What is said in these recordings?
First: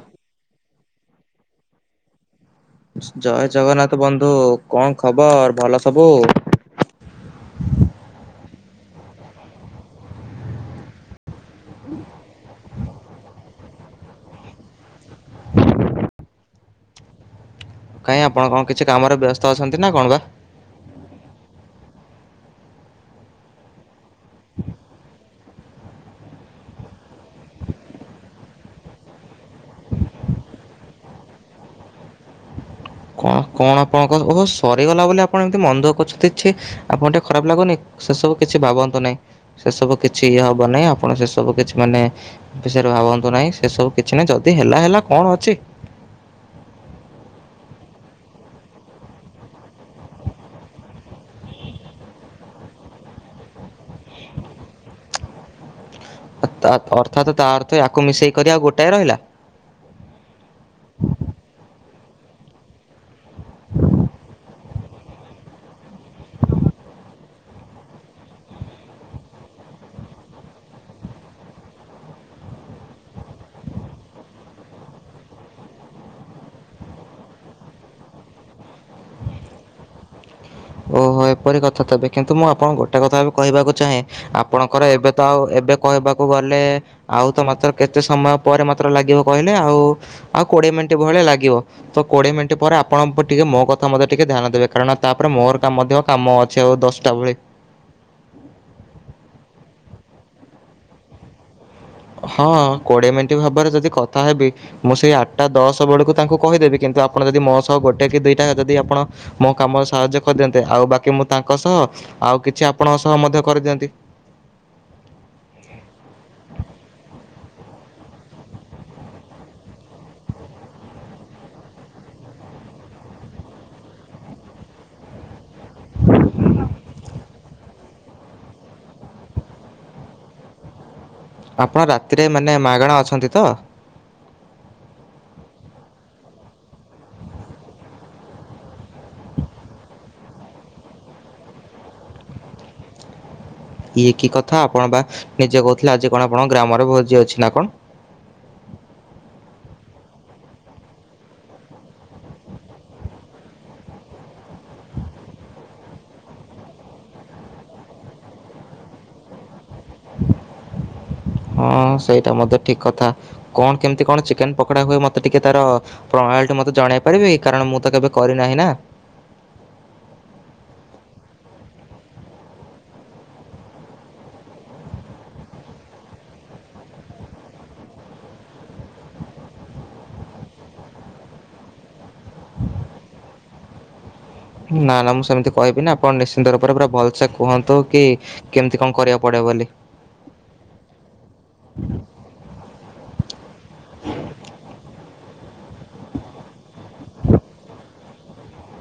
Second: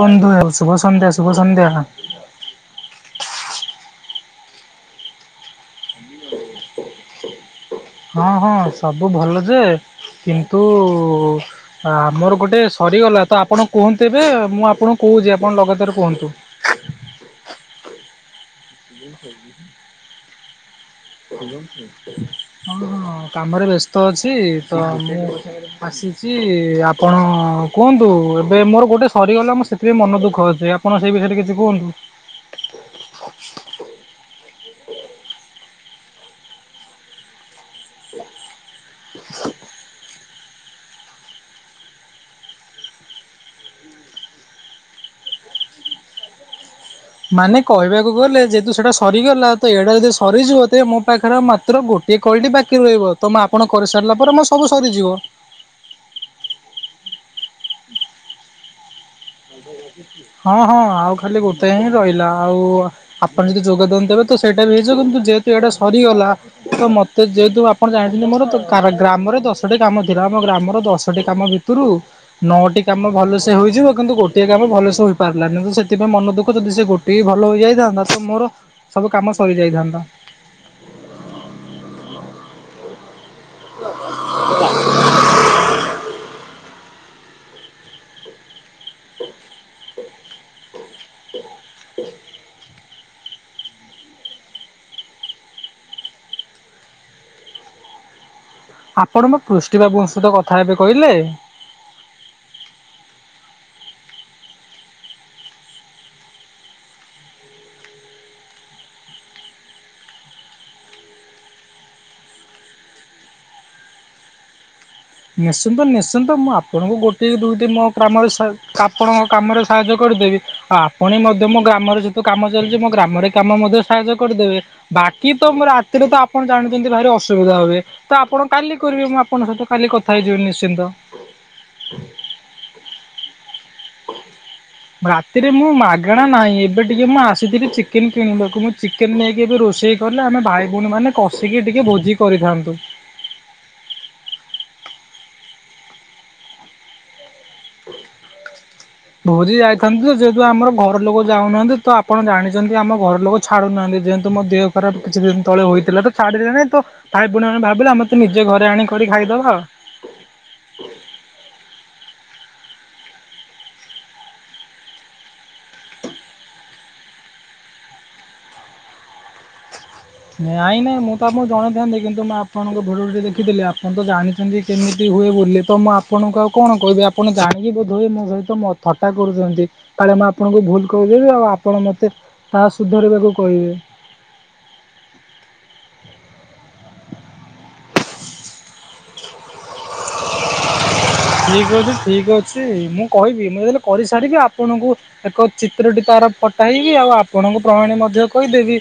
ବନ୍ଧୁ ହେ ଶୁଭ ସନ୍ଧ୍ୟା, ଶୁଭ ସନ୍ଧ୍ୟା। ଜୟ ଜଗନ୍ନାଥ ବନ୍ଧୁ, କଣ ଖବର ଭଲ ସବୁ? ହଁ ହଁ, ସବୁ ଭଲ ଯେ କିନ୍ତୁ ହଁ ଆମର ଗୋଟେ ସରିଗଲା ତ ଆପଣ କୁହନ୍ତୁ ଏବେ ମୁଁ ଆପଣଙ୍କୁ କହୁଛି ଆପଣ ଲଗାତର କୁହନ୍ତୁ। କାଇଁ ଆପଣ କଣ କିଛି କାମରେ ବ୍ୟସ୍ତ ଅଛନ୍ତି ନା କଣ ବା? ହଁ ହଁ, କାମରେ ବ୍ୟସ୍ତ ଅଛି ତ ମୁଁ ଆସିଛି ଆପଣ କୁହନ୍ତୁ ଏବେ ମୋର ଗୋଟେ ସରିଗଲା ମୁଁ ସେଥିପାଇଁ ମନ ଦୁଃଖ ଅଛି। ଆପଣ ସେ ବିଷୟରେ କିଛି କୁହନ୍ତୁ। ହଁ କଣ ଆପଣଙ୍କ ଓହ ସରିଗଲା ବୋଲି ଆପଣ ଏମିତି ମନ ଦୁଃଖ କରୁଛନ୍ତି, ଛି ଆପଣ ଟିକେ ଖରାପ ଲାଗୁନି। ସେ ସବୁ କିଛି ଭାବନ୍ତୁ ନାହିଁ ସେ ସବୁ କିଛି ଇଏ ହବ ନାହିଁ ଆପଣ ସେ ସବୁ କିଛି ମାନେ ବିଷୟରେ ଭାବନ୍ତୁ ନାହିଁ ସେ ସବୁ କିଛି ନାହିଁ ଯଦି ହେଲା ହେଲା କଣ ଅଛି। ମାନେ କହିବାକୁ ଗଲେ ଯେହେତୁ ସେଟା ସରିଗଲା ତ ଏଇଟା ଯଦି ସରିଯିବ ତେ ମୋ ପାଖରେ ମାତ୍ର ଗୋଟେ ଇଏ କଲଟି ବାକି ରହିବ ତମ ଆପଣ କରିସାରିଲା ପରେ ମୋ ସବୁ ସରିଯିବ। ଅର୍ଥାତ୍ ତା ଅର୍ଥୟାକୁ ମିଶେଇକ କରି ଆଉ ଗୋଟାଏ ରହିଲା? ହଁ ହଁ ଆଉ ଖାଲି ଗୋଟେ ହିଁ ରହିଲା ଆଉ ଆପଣ ଯଦି ଯୋଗଦାନ ଦେବେ ତ ସେଇଟା ବି ହେଇଯିବ କିନ୍ତୁ ଯେହେତୁ ଏଇଟା ସରିଗଲା। ତ ମତେ ଯେହେତୁ ଆପଣ ଜାଣିଛନ୍ତି ମୋର ତ ଗ୍ରାମରେ ଦଶଟି କାମ ଥିଲା ଆମ ଗ୍ରାମର ଦଶଟି କାମ ଭିତରେ ଟ୍ରୁ ନଅଟି କାମ ଭଲସେ ହୋଇଯିବ କିନ୍ତୁ ଗୋଟେ ସେ କାମ ଭଲସେ ହୋଇପାରିଲାନି କିନ୍ତୁ ସେଥିପାଇଁ ମନ ଦୁଃଖ ଯଦି ସେ ଗୋଟିଏ ବି ଭଲ ହେଇଯାଇଥାନ୍ତା ତ ମୋର ସବୁ କାମ ସରିଯାଇଥାନ୍ତା। ଓହୋ ଏପରି କଥା ତବେ କିନ୍ତୁ ମୁଁ ଆପଣଙ୍କୁ ଗୋଟେ କଥା କହିବାକୁ ଚାହେଁ ଆପଣ ଆପଣଙ୍କର ଏବେ ତ ଆଉ ଏବେ କହିବାକୁ ଗଲେ ଆଉ ତ ମାତ୍ର କେତେ ସମୟ ପରେ ମ ମାତ୍ର ଲାଗିବ କହିଲେ ଆଉ, ଆଉ କୋଡ଼ିଏ ମିନିଟ୍ ଭଳିଆ ଲାଗିବ ତ କୋଡ଼ିଏ ମିନିଟ୍ ପରେ ଆପ ପଣଙ୍କୁ ଟିକେ ମୋ କଥା ମଧ୍ୟ ଟିକେ ଧ୍ୟାନ ଦେବେ କାରଣ ତାପରେ ମୋର ଟା ମଧ୍ୟ କାମ ଅଛି ଆଉ ଦଶଟା ଭଳି। ଆପଣ ବା ପୃଷ୍ଟି ବାବୁଙ୍କ ସହିତ କଥା ହେବେ କହିଲେ। ହଁ କୋଡିଏ ମିନିଟ ଭାବରେ ଯଦି କଥା ହେବି ମୁଁ ସେଇ ଆଠଟା ଦଶ ବେଳକୁ ତାଙ୍କୁ କହିଦେବି କିନ୍ତୁ ଆପଣ ଯଦି ମୋ ସହ ଗୋଟେ କି ଦୁଇଟା ଯଦି ଆପଣ ମୋ କାମରେ ସାହାଯ୍ୟ କରିଦିଅନ୍ତେ ଆଉ ବାକି ମୁଁ ତାଙ୍କ ସହ, ଆଉ କିଛି ଆପଣଙ୍କ ସହ ମଧ୍ୟ କରିଦିଅନ୍ତି। ନିଶ୍ଚିନ୍ତ ନିଶ୍ଚିନ୍ତ ମୁଁ ଆପଣଙ୍କୁ ଗୋଟିଏ ଦୁଇଟି ମୋ କାମରେ ସା ଆପଣଙ୍କ କାମରେ ସାହାଯ୍ୟ କରିଦେବି। ଆପଣ ବି ମଧ୍ୟ ମୋ ଗ୍ରାମରେ ଯେହେତୁ କାମ ଚାଲିଛି ମୋ ଗ୍ରାମରେ କାମ ମଧ୍ୟ ସାହାଯ୍ୟ କରିଦେବେ। ବାକି ତ ରାତିରେ ତ ଆପଣ ଜାଣିଛନ୍ତି ଭାରି ଅସୁବିଧା ହୁଏ, ତ ଆପଣ କାଲି କରିବେ ମୁଁ ଆପଣଙ୍କ ସହିତ। କାଲି କଥା ହେଇଯିବେ ନିଶ୍ଚିନ୍ତ। ଆପଣ ରାତିରେ ମାନେ ମାଗେଣା ଅଛନ୍ତି ତ? ରାତିରେ ମୁଁ ମାଗଣା ନାହିଁ, ଏବେ ଟିକେ ମୁଁ ଆସିଥିଲି ଚିକେନ କିଣିବାକୁ ମୁଁ ଚିକେନ ନେଇକି ଏବେ ରୋଷେଇ କଲେ ଆମେ ଭାଇ, ଭଉଣୀମାନେ କଷିକି ଟିକେ ଭୋଜି କରିଥାନ୍ତୁ। ଇଏ କି କଥା ଆପଣ ବା ନିଜେ କହୁଥିଲେ ଆଜି କଣ ଆପଣଙ୍କ ଗ୍ରାମରେ ଭୋଜି ଅଛି ନା କଣ? ଭୋଜି ଯାଇଥାନ୍ତି ଯେ ଯେହେତୁ ଆମର ଘର ଲୋକ ଯାଉନାହାନ୍ତି ତ ଆପଣ ଜାଣିଛନ୍ତି ଆମ ଘର ଲୋକ ଛାଡୁନାହାନ୍ତି ଯେହେତୁ ମୋ ଦେହ ଖରାପ କିଛି ଦିନ ତଳେ ହୋଇଥିଲା ତ ଛାଡିଲେନି ତ ଭାଇ ପୁଣି ଆମେ ଭାବିଲା ଆମେ ନିଜେ ଘରେ ଆଣିକି ଖାଇଦବା। ହଁ ସେଇଟା ମଧ୍ୟ ଠିକ କଥା କଣ କେମିତି କଣ ଚିକେନ ପକୋଡା ହୁଏ ମତେ ଟିକେ ତାର ପ୍ରଣାଳୀଟି ମତେ ଜଣେଇ ପାରିବେ କାରଣ ମୁଁ ତ କେବେ କରିନାହିଁ ନା। ନାଇଁ ନାଇଁ ମୁଁ ତ ଆପଣଙ୍କୁ ଜଣେଇଥାନ୍ତି କିନ୍ତୁ ମୁଁ ଆପଣଙ୍କ ଭିଡିଓ ଟି ଦେଖିଥିଲି ଆପଣ ତ ଜାଣିଛନ୍ତି କେମିତି ହୁଏ ବୋଲି ତ ମୁଁ ଆପଣଙ୍କୁ ଆଉ କଣ କହିବି ଆପଣ ଜାଣିକି ବୋଧହୁଏ ମୋ ସହିତ ମ ଥଟ୍ଟା କରୁଛନ୍ତି। କାଳେ ମୁଁ ଆପଣଙ୍କୁ ଭୁଲ କହି ଦେବି ଆଉ ଆପଣ ମୋତେ ତାହା ସୁଧରିବାକୁ କହିବେ। ନା ନା ମୁଁ ସେମିତି କହିବିନି ଆପଣ ନିଶ୍ଚିନ୍ତ ରୂପରେ ପୁରା ଭଲସେ କୁହନ୍ତୁ କି କେମିତି କଁ କରିଆକୁ ପଡିବ ବୋଲି? ଠିକ୍ ଅଛି ଠିକ୍ ଅଛି ମୁଁ କହିବି, ମୁଁ ଯେତେବେଳେ କରିସାରିବି ଆପଣଙ୍କୁ ଏକ ଚିତ୍ରଟି ତାର ପଠାଇବି ଆଉ ଆପଣଙ୍କୁ ପ୍ରଣାଳୀ ମଧ୍ୟ କହିଦେବି।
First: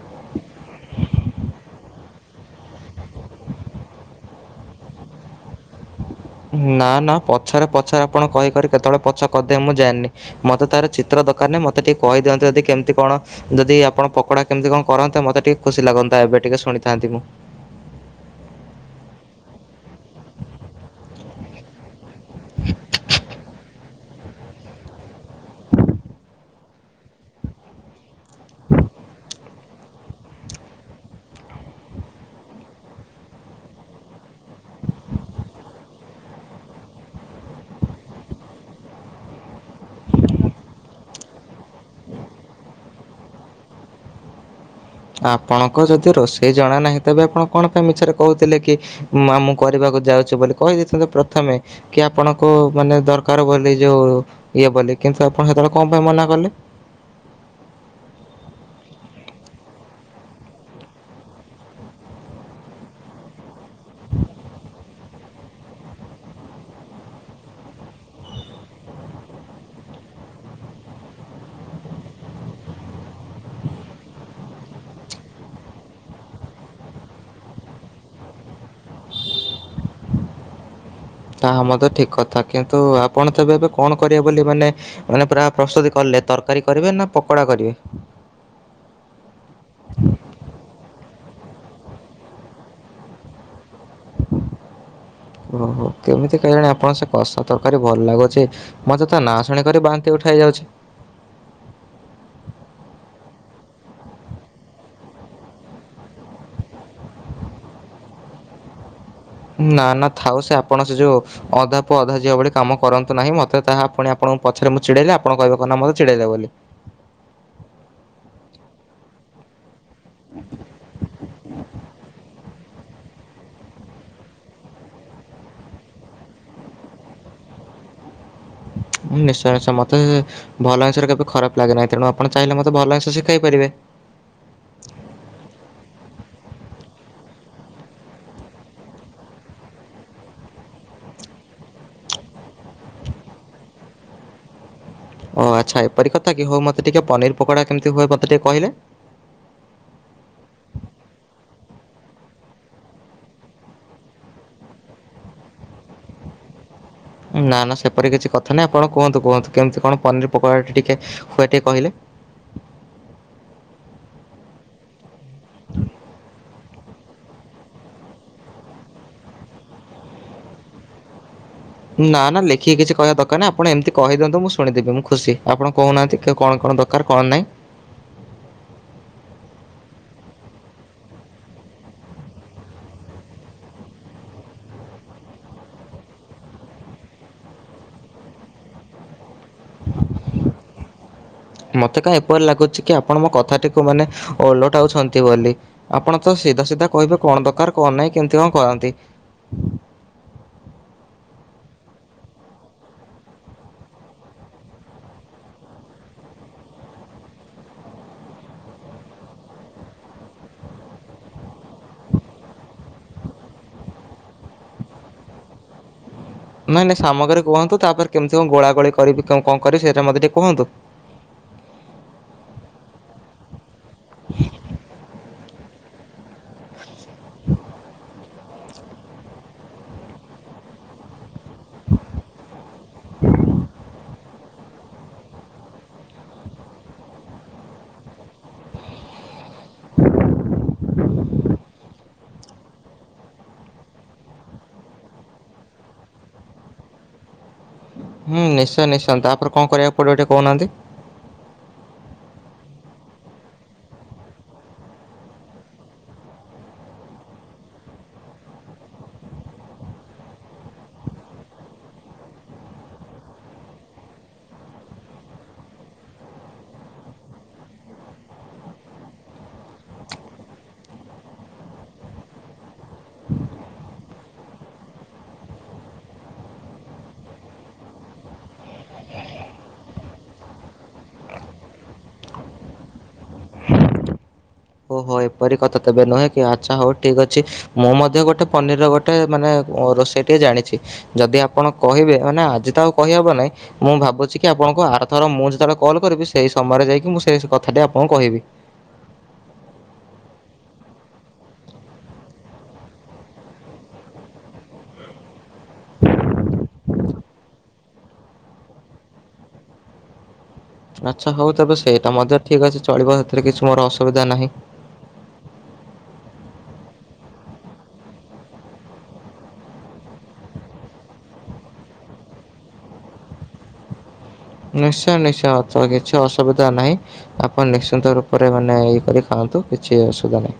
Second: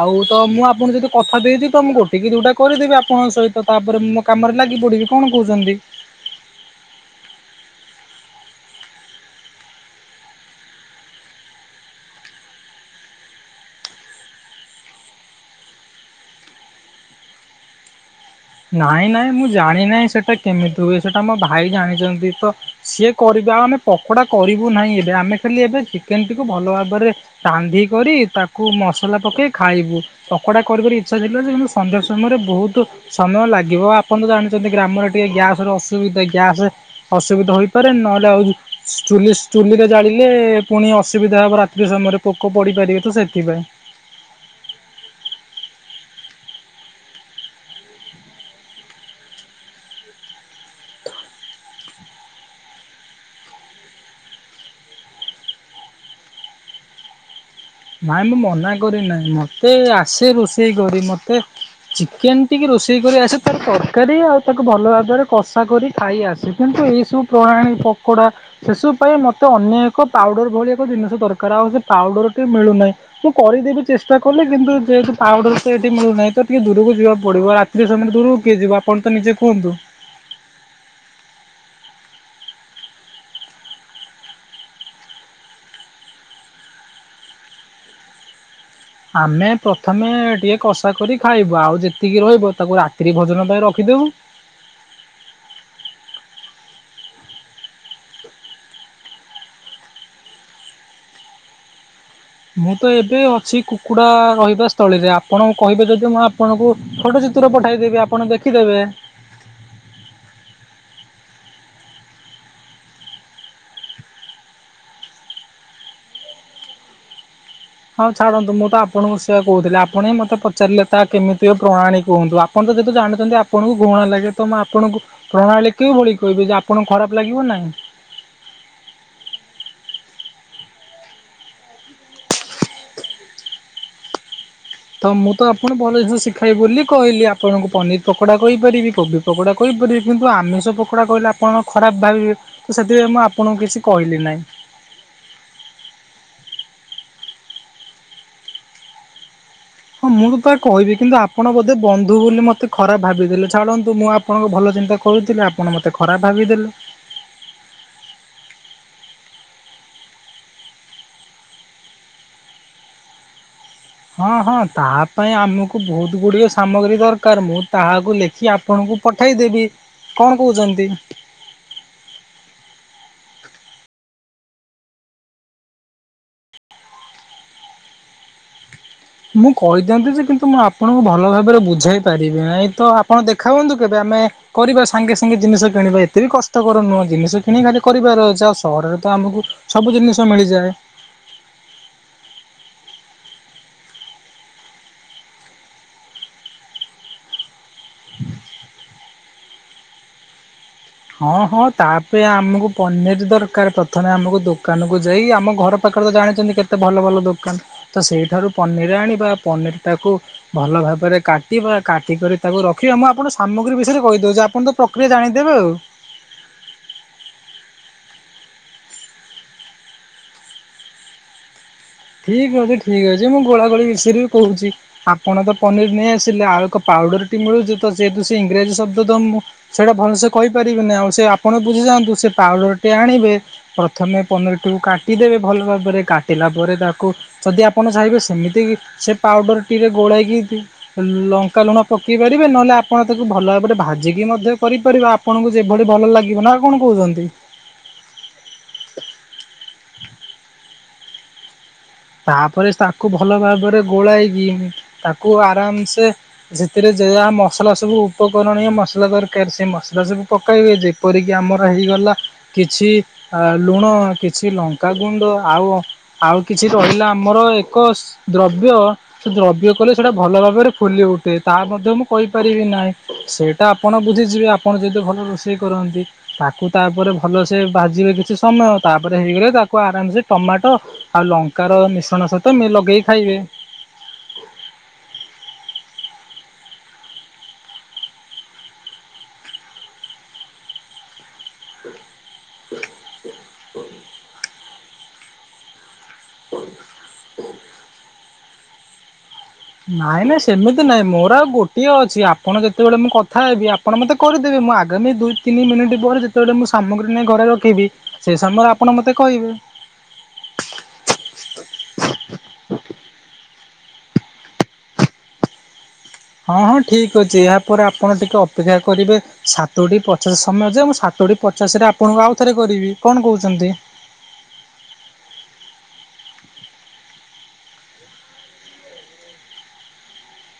ଆଉ ତ ମୁଁ ଆପଣଙ୍କୁ ଯେହେତୁ କଥା ଦେଇଛି ତ ମୁଁ ଗୋଟେ କିି ଦୁଇଟା କରିଦେବି ଆପଣଙ୍କ ସହିତ, ତାପରେ ମୁଁ ମୋ କାମରେ ଲାଗି ପଡ଼ିବି କଣ କହୁଛନ୍ତି? ନା ନା ପଛରେ ପଛରେ ଆପଣ କହିକରି କେତେବେଳେ ପଛ କରିଦେବେ ମୁଁ ଜାଣନି। ମତେ ତାର ଚିତ୍ର ଦରକାର ନାହିଁ ମତେ ଟିକେ କହିଦିଅନ୍ତୁ ଯଦି କେମିତି କଣ ଯଦି ଆପଣ ପକୋଡା କେମିତି କଁ କରନ୍ତେ ମୋତେ ଟିକେ ଖୁସି ଲାଗନ୍ତା ଏବେ ଟିକେ ଶୁଣିଥାନ୍ତି ମୁଁ। ନାଇଁ ନାଇଁ ମୁଁ ଜାଣି ନାହିଁ ସେଟା କେମିତି ହୁଏ ସେଟା ଆମ ଭାଇ ଜାଣିଛନ୍ତି। ତ ସିଏ କରିବା ଆମେ ପକୋଡା କରିବୁ ନାହିଁ ଏବେ, ଆମେ ଖାଲି ଏବେ ଚିକେନଟିକୁ ଭଲ ଭାବରେ ରାନ୍ଧି କରି ତାକୁ ମସଲା ପକେଇ ଖାଇବୁ ପକୋଡା କରିବୁ ଭାରି ଇଚ୍ଛା ଥିଲା ଯେ କିନ୍ତୁ ସନ୍ଧ୍ୟା ସମୟରେ ବହୁତୁ ସମୟ ଲାଗିବ ଆପଣ ତ ଜାଣିଚନ୍ତି ଗ୍ରାମରେ ଟିକେ ଗ୍ୟାସ ର ଅସୁବିଧା ଗ୍ୟାସ ଅସୁବିଧା ହୋଇପାରେ ନହେଲେ ଆଉ ଷ୍ଟୁଲିସ୍ ଚୁଲିରେ ଜାଳିଲେ ପୁଣି ଅସୁବିଧା ହେବ ରାତ୍ରୀ ସମୟରେ ପୋକ ପଡ଼ିପାରିବେ ତ ସେଥିପାଇଁ। ଆପଣଙ୍କ ଯଦି ରୋଷେଇ ଜଣା ନାହିଁ ତେବେ ଆପଣ କଣ ପାଇଁ ମିଛରେ କହୁଥିଲେ କି ମା ମୁଁ କରିବାକୁ ଯାଉଛି ବୋଲି କହି ଦେଇଥାନ୍ତ ପ୍ରଥମେ। କି ଆପଣଙ୍କୁ ମାନେ ଦରକାର ବୋଲି ଯୋଉ ଇଏ ବୋଲି କିନ୍ତୁ ଆପଣ ସେତେବେଳେ କଁ ପାଇଁ ମନା କଲେ? ନାଇଁ ମୁଁ ମନା କରିନାହିଁ ମତେ ଆସେ ରୋଷେଇ କରି, ମତେ ଚିକେନ ଟିକେ ରୋଷେଇ କରି ଆସେ ତାର ତରକାରୀ ଆଉ ତାକୁ ଭଲ ଭାବରେ କଷା କରି। ଖାଇ ଆସେ କିନ୍ତୁ ଏଇସବୁ ପ୍ରଣାଳୀ ପକୋଡା ସେସବୁ ପାଇଁ ମୋତେ ଅନ୍ୟ ଏକ ପାଉଡର ଭଳି ଏକ ଜିନିଷ ଦରକାର ଆଉ ସେ ପାଉଡରଟି ମିଳୁନାହିଁ। ମୁଁ କରିଦେବି ଚେଷ୍ଟା କଲେ କିନ୍ତୁ ଯେହେତୁ ପାଉଡର ତ ଏଠି ମିଳୁନାହିଁ ତ ଟିକେ ଦୂରକୁ ଯିବାକୁ ପଡିବ ରା [unintelligible] କିଏ ଯିବ ଆପଣ ତ ନିଜେ କୁହନ୍ତୁ? ତାହା ମଧ୍ଯ ଠିକ୍ କଥା, କିନ୍ତୁ ଆପଣ ତେବେ ଏବେ କଣ କରିବେ ବୋଲି ମାନେ ମାନେ ପୁରା ପ୍ରସ୍ତୁତି କଲେ, ତରକାରୀ କରିବେ ନା ପକୋଡା କରିବେ? ଆମେ ପ୍ରଥମେ ଟିକେ କଷା କରି ଖାଇବୁ, ଆଉ ଯେତିକି ରହିବ ତାକୁ ରାତ୍ରି ଭୋଜନ ପାଇଁ ରଖିଦେବୁ। ଓ ହୋ କେମିତି କେଜାଣି ଆପଣ ସେ କଷା ତରକାରୀ ଭଲ ଲାଗୁଛି? ମତେ ତା ନାଁ ଶୁଣିକରି ବାନ୍ତି ଉଠାଇ ଯାଉଛି। ମୁଁ ତ ଏବେ ଅଛି କୁକୁଡ଼ା ରହିବା ସ୍ଥଳୀରେ। ଆପଣ କହିବେ ଯଦି ମୁଁ ଆପଣଙ୍କୁ ଛୋଟ ଚିତ୍ର ପଠାଇଦେବି ଆପଣ ଦେଖିଦେବେ। ନା- ନା ଥାଉ ସେ ଆପଣ ସେ ଯୋଉ ଅଧା ପୁଅ ଅଧା ଝିଅ ଭଳି କାମ କରନ୍ତୁ ନାହିଁ। ମତେ ତାହା ପୁଣି ଆପଣଙ୍କ ପଛରେ ମୁଁ ଚିଡେଇଲେ, ଆପଣ କହିବେ କଣ ନା ମତେ ଚିଡେଇଲା ବୋଲି। ହଉ ଛାଡନ୍ତୁ ମୁଁ ତ ଆପଣଙ୍କୁ ସେଇଆ କହୁଥିଲି, ଆପଣ ହିଁ ମତେ ପଚାରିଲେ ତା କେମିତି ପ୍ରଣାଳୀ କୁହନ୍ତୁ? ଆ ଆପଣ ତ ଯେହେତୁ ଜାଣିଛନ୍ତି, ଆପଣଙ୍କୁ ଘୃଣା ଲାଗେ ତ ଆପଣଙ୍କୁ ପ୍ରଣାଳୀ କି ଭଳି କହିବି, ଯେ ଆପଣଙ୍କୁ ଖରାପ ଲାଗିବ ନା ନାହିଁ। ମୁଁ ନିଶ୍ଚୟ ନିଶ୍ଚୟ ମତେ ଭଲ ଜିନିଷରେ କେବେ ଖରାପ ଲାଗେ ନାହିଁ। ତେଣୁ ଆପଣ ଚାହିଁଲେ ମତେ ଭଲ ଜିନିଷ ଶିଖାଇ ପାରିବେ। ତ ମୁଁ ତ ଆପଣଙ୍କୁ ଭଲ ଜିନଷ ଶିଖାଇବ ବୋଲି କହିଲି, ଆପଣଙ୍କୁ ପନିର ପକୋଡ଼ା କହିପାରିବି କୋବି ପକୋଡ଼ା କହିପାରିବି, କିନ୍ତୁ ଆମିଷ ପକୋଡ଼ା କହିଲେ ଆପଣ ଖରାପ ଭାବିବେ। ସେଥିପାଇଁ ମୁଁ ଆପଣଙ୍କୁ କିଛି କହିଲି ନାହିଁ। ଓ ଆଚ୍ଛା ଏପରି କଥା କି, ହଉ ମୋତେ ଟିକେ ପନିର ପକୋଡା କେମିତି ହୁଏ? ମତେ ଟିକେ କହିଲେ? ହଁ- ମୁଁ ତାହା କହିବି, କିନ୍ତୁ ଆପଣ ବୋଧେ ବନ୍ଧୁ ବୋଲି ମତେ ଖରାପ ଭାବିଦେଲେ ଛାଡ଼ନ୍ତୁ। ମୁଁ ଆପ ଆପଣଙ୍କ ଭଲ ଚିନ୍ତା କରୁଥିଲି, ଆପଣ ମତେ ଖରାପ ଭାବିଦେଲେ। ନା- ନା ସେପରି କିଛି କଥା ନାହିଁ ଆପଣ କୁହନ୍ତୁ କୁହନ୍ତୁ, କେମିତି କଣ ପନିର ପକୋଡ଼ାଟି ଟିକେ ହୁଏ ଟିକେ କହିଲେ? ହଁ- ହଁ ତାହା ପାଇଁ ଆମକୁ ବହୁତ ଗୁଡ଼ିଏ ସାମଗ୍ରୀ ଦରକାର, ମୁଁ ତାହାକୁ ଲେଖି ଆପଣଙ୍କୁ ପଠେଇଦେବି, କଣ କହୁଛନ୍ତି? ନା- ନା ଲେଖିକି କିଛି କହିବା ଦରକାରନାହିଁ, ଆପଣ ଏମିତି କହିଦିଅନ୍ତୁ ମୁଁ ଶୁଣିଦେବି ମୁଁ ଖୁସି। ଆପଣ କହୁନାହାନ୍ତି କଣ କଣ ଦ ତାର କଣ ନାହିଁ? ମୁଁ କହିଦିଅନ୍ତି ଯେ, କିନ୍ତୁ ମୁଁ ଆପଣଙ୍କୁ ଭଲ ଭାବରେ ବୁଝାଇ ପାରିବି ନାହିଁ। ତ ଆପଣ ଦେଖା ହୁଅନ୍ତୁ କେବେ ଆମେ କରିବା ସାଙ୍ଗେ ସାଙ୍ଗେ ଜିନିଷ କିଣିବା, ଏତେ ବି କଷ୍ଟକର ନୁହଁ। ଜିନିଷ କିଣି ଖାଲି କରିବାର ଅଛି, ଆଉ ସହରରେ ତ ଆମକୁ ସବୁ ଜିନିଷ ମିଳିଯାଏ। ମୋତେ କାଇଁ ଏପରି ଲାଗୁଛି କି, ଆପଣ ମୋ କଥାଟିକୁ ମାନେ ଓଲଟାଉଛନ୍ତି ବୋଲି। ଆପଣ ତ ସିଧା ସିଧା କହିବେ, କଣ ଦରକାର କଣ ନାହିଁ। କେମତି କଣ କରନ୍ତି? ହଁ- ହଁ ତାପାଇଁ ଆମକୁ ପନିର ଦରକାର, ପ୍ରଥମେ ଆମକୁ ଦୋକାନକୁ ଯାଇ ଆମ ଘର ପାଖରେ ତ ଜାଣିଛନ୍ତି, କେତେ ଭଲ ଭଲ ଦୋକାନ। ତ ସେଇଠାରୁ ପନିର ଆଣିବା ପନିର ଟାକୁ ଭଲ ଭାବରେ କାଟିବା କାଟିକରି ତାକୁ ରଖିବା, ମୁଁ ଆପଣଙ୍କୁ ସାମଗ୍ରୀ ବିଷୟରେ କହିଦଉଛି। ଆପଣ ତ ପକ୍ରିୟା ଜାଣିଦେବେ ଆଉ। ନାଇଁ ନାଇଁ ସାମଗ୍ରୀ କହନ୍ତୁ, ତାପରେ କେମତି କଣ ଗୋଳା ଗୋଳି କରିବି କ କଣ କରିବି ସେଇଟା ମତେ ଟିକେ କୁହନ୍ତୁ? ଠିକ ଅଛି ଠିକ ଅଛି, ମୁଁ ଗୋଳା ଗୋଳି ବିଷୟରେ ବି କହୁଛି। ଆପଣ ତ ପନିର ନେଇ ଆସିଲେ ଆଳୁ ଏକ ପାଉଡର ଟି ମିଳୁଛି। ତ ଯେହେତୁ ସେ ଇଂରାଜୀ ଶବ୍ଦ ତ, ମୁଁ ସେଇରା ଭଲସେ କହିପାରିବିନି। ଆଉ ସେ ଆପଣ ବୁଝିଯାଆନ୍ତୁ। ସେ ପାଉଡରଟି ଆଣିବେ ପ୍ରଥମେ ପନିରଟିକୁ କା ଟି ଦେବେ ଭଲ ଭାବରେ କାଟିଲା ପରେ, ତାକୁ ଯଦି ଆପଣ ଚାହିଁବେ ସେମିତି ସେ ପାଉଡ଼ର ଟିରେ ଗୋଳେଇକି ଦି ଲଙ୍କା ଲୁଣ ପକେଇ ପାରିବେ, ନହେଲେ ଆପଣ ତାକୁ ଭଲ ଭାବରେ ଭାଜିକି ମଧ୍ୟ କରିପାରିବେ। ଆ ଆପଣଙ୍କୁ ଯେଭଳି ଭଲ ଲାଗିବ, ନା ଆଉ କଣ କହୁଛନ୍ତି? ହୁଁ ନିଶ୍ଚୟ ନିଶ୍ଚୟ, ତାପରେ କଣ କରିବାକୁ ପଡିବ ଟିକେ କହୁନାହାନ୍ତି? ତାପରେ ତାକୁ ଭଲ ଭାବରେ ଗୋଳାଇକି, ତାକୁ ଆରାମ ସେ ସେଥିରେ ଯେଆ ମସଲା ସବୁ, ଉପକରଣୀୟ ମସଲା ଦରକାର ସେ ମସଲା ସବୁ ପକାଇବେ ଯେ ଏପରିକି ଆମର ହେଇଗଲା କିଛି ଆ ଲୁଣ, କିଛି ଲଙ୍କାଗୁଣ୍ଡ ଆଉ ଆଉ କିଛି ରହିଲା ଆମର ଏକ ଦ୍ରବ୍ୟ। ସେ ଦ୍ରବ୍ୟ କଲେ ସେଇଟା ଭଲ ଭାବରେ ଫୁଲି ଉଠେ। ତାହା ମଧ୍ୟ ମୁଁ କହିପାରିବି ନାହିଁ। ସେ ତା ଆପଣ ବୁଝିଯିବେ, ଆପଣ ଯଦି ଭଲ ରୋଷେଇ କରନ୍ତି। ତାକୁ ତାପରେ ଭଲସେ ଭାଜିବେ କିଛି ସମୟ, ତାପରେ ହେଇଗଲେ ତାକୁ ଆରାମସେ ଟମାଟ ଆଉ ଲଙ୍କାର ର ମିଶ୍ରଣ ସହିତ ମେ ଲଗେଇକି ଖାଇବେ। ଓହୋ ଏପରି କଥା ତେଵେ ନୁହେଁ କି ଆଚ୍ଛା ହଉ ଠିକ୍ ଅଛି ମୁଁ ମଧ୍ୟ ଗୋଟେ ପନିରର ଗୋଟେ ମାନେ ରୋଷେଇ ଟେ ଜାଣିଛି। ଯଦି ଆପଣ କହିବେମାନେ ଆଜି ତ ଆଉ କହି ହବ ନାହିଁ ମୁଁ ଭାବୁଛି କି ଆପଣଙ୍କୁ ଆରଥର ମୁଁ ଯେତେବେଳେ କଲ୍ କରିବି ସେଇ ସମୟରେ ଯାଇକି ମୁଁ ସେ କଥାଟି ଆପଣଙ୍କୁ କହିବି। ନାଇଁ ନାଇଁ ସେମିତି ନାଇଁ ମୋର ଆଉ ଗୋଟିଏ ଅଛି ଆପଣ ଯେତେବେଳେ ମୁଁ କଥା ହେବି ଆପ ଆପଣ ମୋତେ କରିଦେବେ ମୁଁ ଆଗାମୀ ଦୁଇ ତିନି ମିନିଟ୍ ପରେ ଯେତେବେଳେ ମୁଁ ସାମଗ୍ରୀ ନେଇ ଘରେ ରଖିବି ସେ ସମୟରେ ଆପଣ ମତେ କହିବେ। ଆଚ୍ଛା ହଉ ତବେ ସେଇଟା ମଧ୍ୟ ଠିକ୍ ଅଛି ଚଳିବ ସେଥିରେ କିଛି ମୋର ଅସୁବିଧା ନାହିଁ। ହଁ ହଁ ଠିକ୍ ଅଛି ଏହାପରେ ଆପଣ ଟିକେ ଅପେକ୍ଷା କରିବେ ସାତଟି ପଚାଶ ସମୟ ଯାଏଁ ମୁଁ ସାତଟି ପଚାଶ ରେ ଆପଣଙ୍କୁ ଆଉଥରେ କରିବି କଣ କହୁଚନ୍ତି? ନିଶ୍ଚୟ ନିଶ୍ଚୟ ଅଛ କିଛି ଅସୁବିଧା ନାହିଁ। ଆପଣ ନିଶ୍ଚିନ୍ତ ରୂପରେ ମାନେ ଇଏ କରି ଖାଆନ୍ତୁ କିଛି ଅସୁବିଧା ନାହିଁ।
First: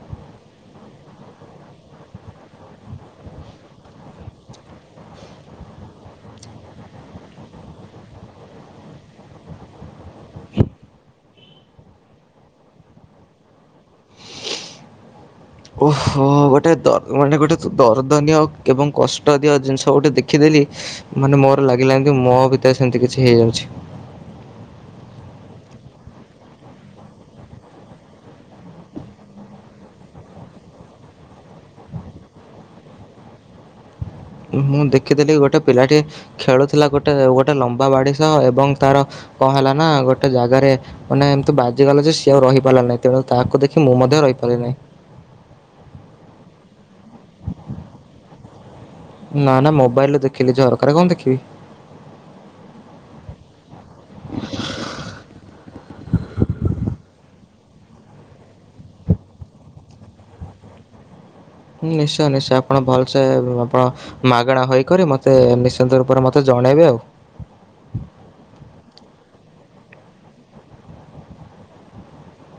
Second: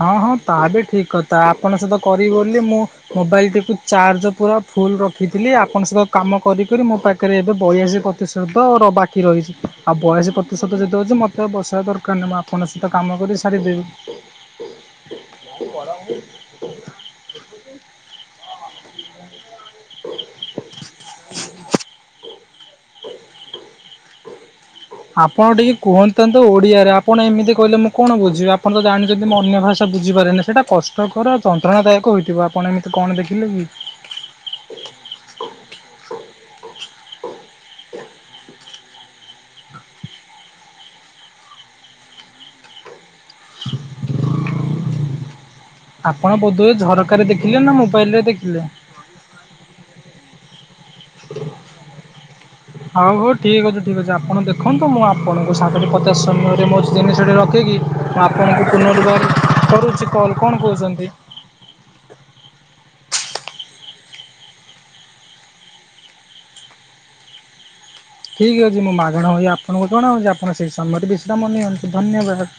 ହଁ ହଁ ତା ବି ଠିକ କଥା ଆପଣ ସହିତ କରିବି ବୋଲି ମୁଁ ମୋବାଇଲ ଟିକୁ ଚାର୍ଜ ପୁରା ଫୁଲ ରଖିଥିଲି ଆପଣ ସହି କାମ କରି କରି ମୋ ପାଖରେ ଏବେ ବଇଆଶି ପ୍ରତିଶତ ର ବାକି ରହିଚି ଆଉ ବୟାଶି ପ୍ରତିଶତ ଯଦି ଅଛି ମୋତେ ବସାଇବା ଦରକାର ନାହିଁ ମୁଁ ଆପ ଣଙ୍କ ସହିତ କାମ କରି ସାରିଦେବି। ହୁଁ। ଓହୋ ଗୋଟେ ଦ ମାନେ ଗୋଟେ ଦରଦନିଆ ଆଉ ଏବଂ କଷ୍- ଟ ଦିଅ ଜିନିଷ ଗୋଟେ ଦେଖିଦେଲି ମାନେ ମୋର ଲାଗିଲା ଏମିତି ମୋ ଭିତରେ ସେମିତି କିଛି ହେଇଯାଉଛି। ଆପଣ ଟିକେ କୁହନ୍ତନ୍ତୁ ଓଡିଆରେ ଆପଣ ଏମିତି କହିଲେ ମୁଁ କଣ ବୁଝିବି ଆପଣ ତ ଜାଣିଛନ୍ତି ମୋ ଅନ୍ୟ ଭାଷା ବୁଝିପାରେନି ସେଇଟା କଷ୍ଟକର ଯନ୍ତ୍ରଣାଦାୟକ ହୋଇଥିବ ଆପଣ ଏମିତି କଣ ଦେଖିଲେ କି? ମୁଁ ଦେଖିଦେଲିି ଗୋଟେ ପିଲାଟିଏ ଖେଳୁଥିଲା ଗୋଟେ ଗୋଟେ ଲମ୍ବା ବାଡ଼ି ସହ ଏବଂ ତାର କଣ ହେଲା ନା ଗୋଟେ ଜାଗାରେ ମାନେ ଏମିତି ବାଜିଗଲା ଯେ ସିଏ ଆଉ ରହିପାରିଲ ନାହିଁ ତେଣୁ ତାହାକୁ ଦେଖି ମୁଁ ମଧ୍ୟ ରହିପାରିିନହିଁ। ଆପଣ ବୋଧୁଏ ଝରକାରେ ଦେଖିଲେ ନା ମୋବାଇଲରେ ଦେଖିଲେ? ନା ନା ମୋବାଇଲରେ ଦେଖିଲି ଝରକାରେ କଣ ଦେଖିବି। ହଉ ହଉ ଠିକ ଅଛି ଠିକ ଅଛି ଆପଣ ଦେଖନ୍ତୁ ମୁଁ ଆପଣଙ୍କୁ ସାତଟି ପଚାଶ ସମୟରେ ମୋ ଜିନିଷଟି ରଖିକି ମୁଁ ଆପଣଙ୍କୁ ପୁନର୍ବାର କରୁଚି କଲ୍ କଣ କହୁଛନ୍ତି? ହୁଁ ନିଶ୍ଚୟ ନିଶ୍ଚୟ ଆପଣ ଭଲସେ ଆପଣ ମାଗଣା ହୋଇକରି ମତେ ନିଶ୍ଚିନ୍ତ ରୂପରେ ମତେ ଜଣେଇବେ ଆଉ। ଠିକ୍ ଅଛି ମୁଁ ମାଗଣ ହୋଇ ଆପଣଙ୍କୁ ଜଣଉଚି ଆପଣ ସେହି ସମୟଟି ବିଶ୍ରାମ ନିଅନ୍ତୁ ଧନ୍ୟବାଦ।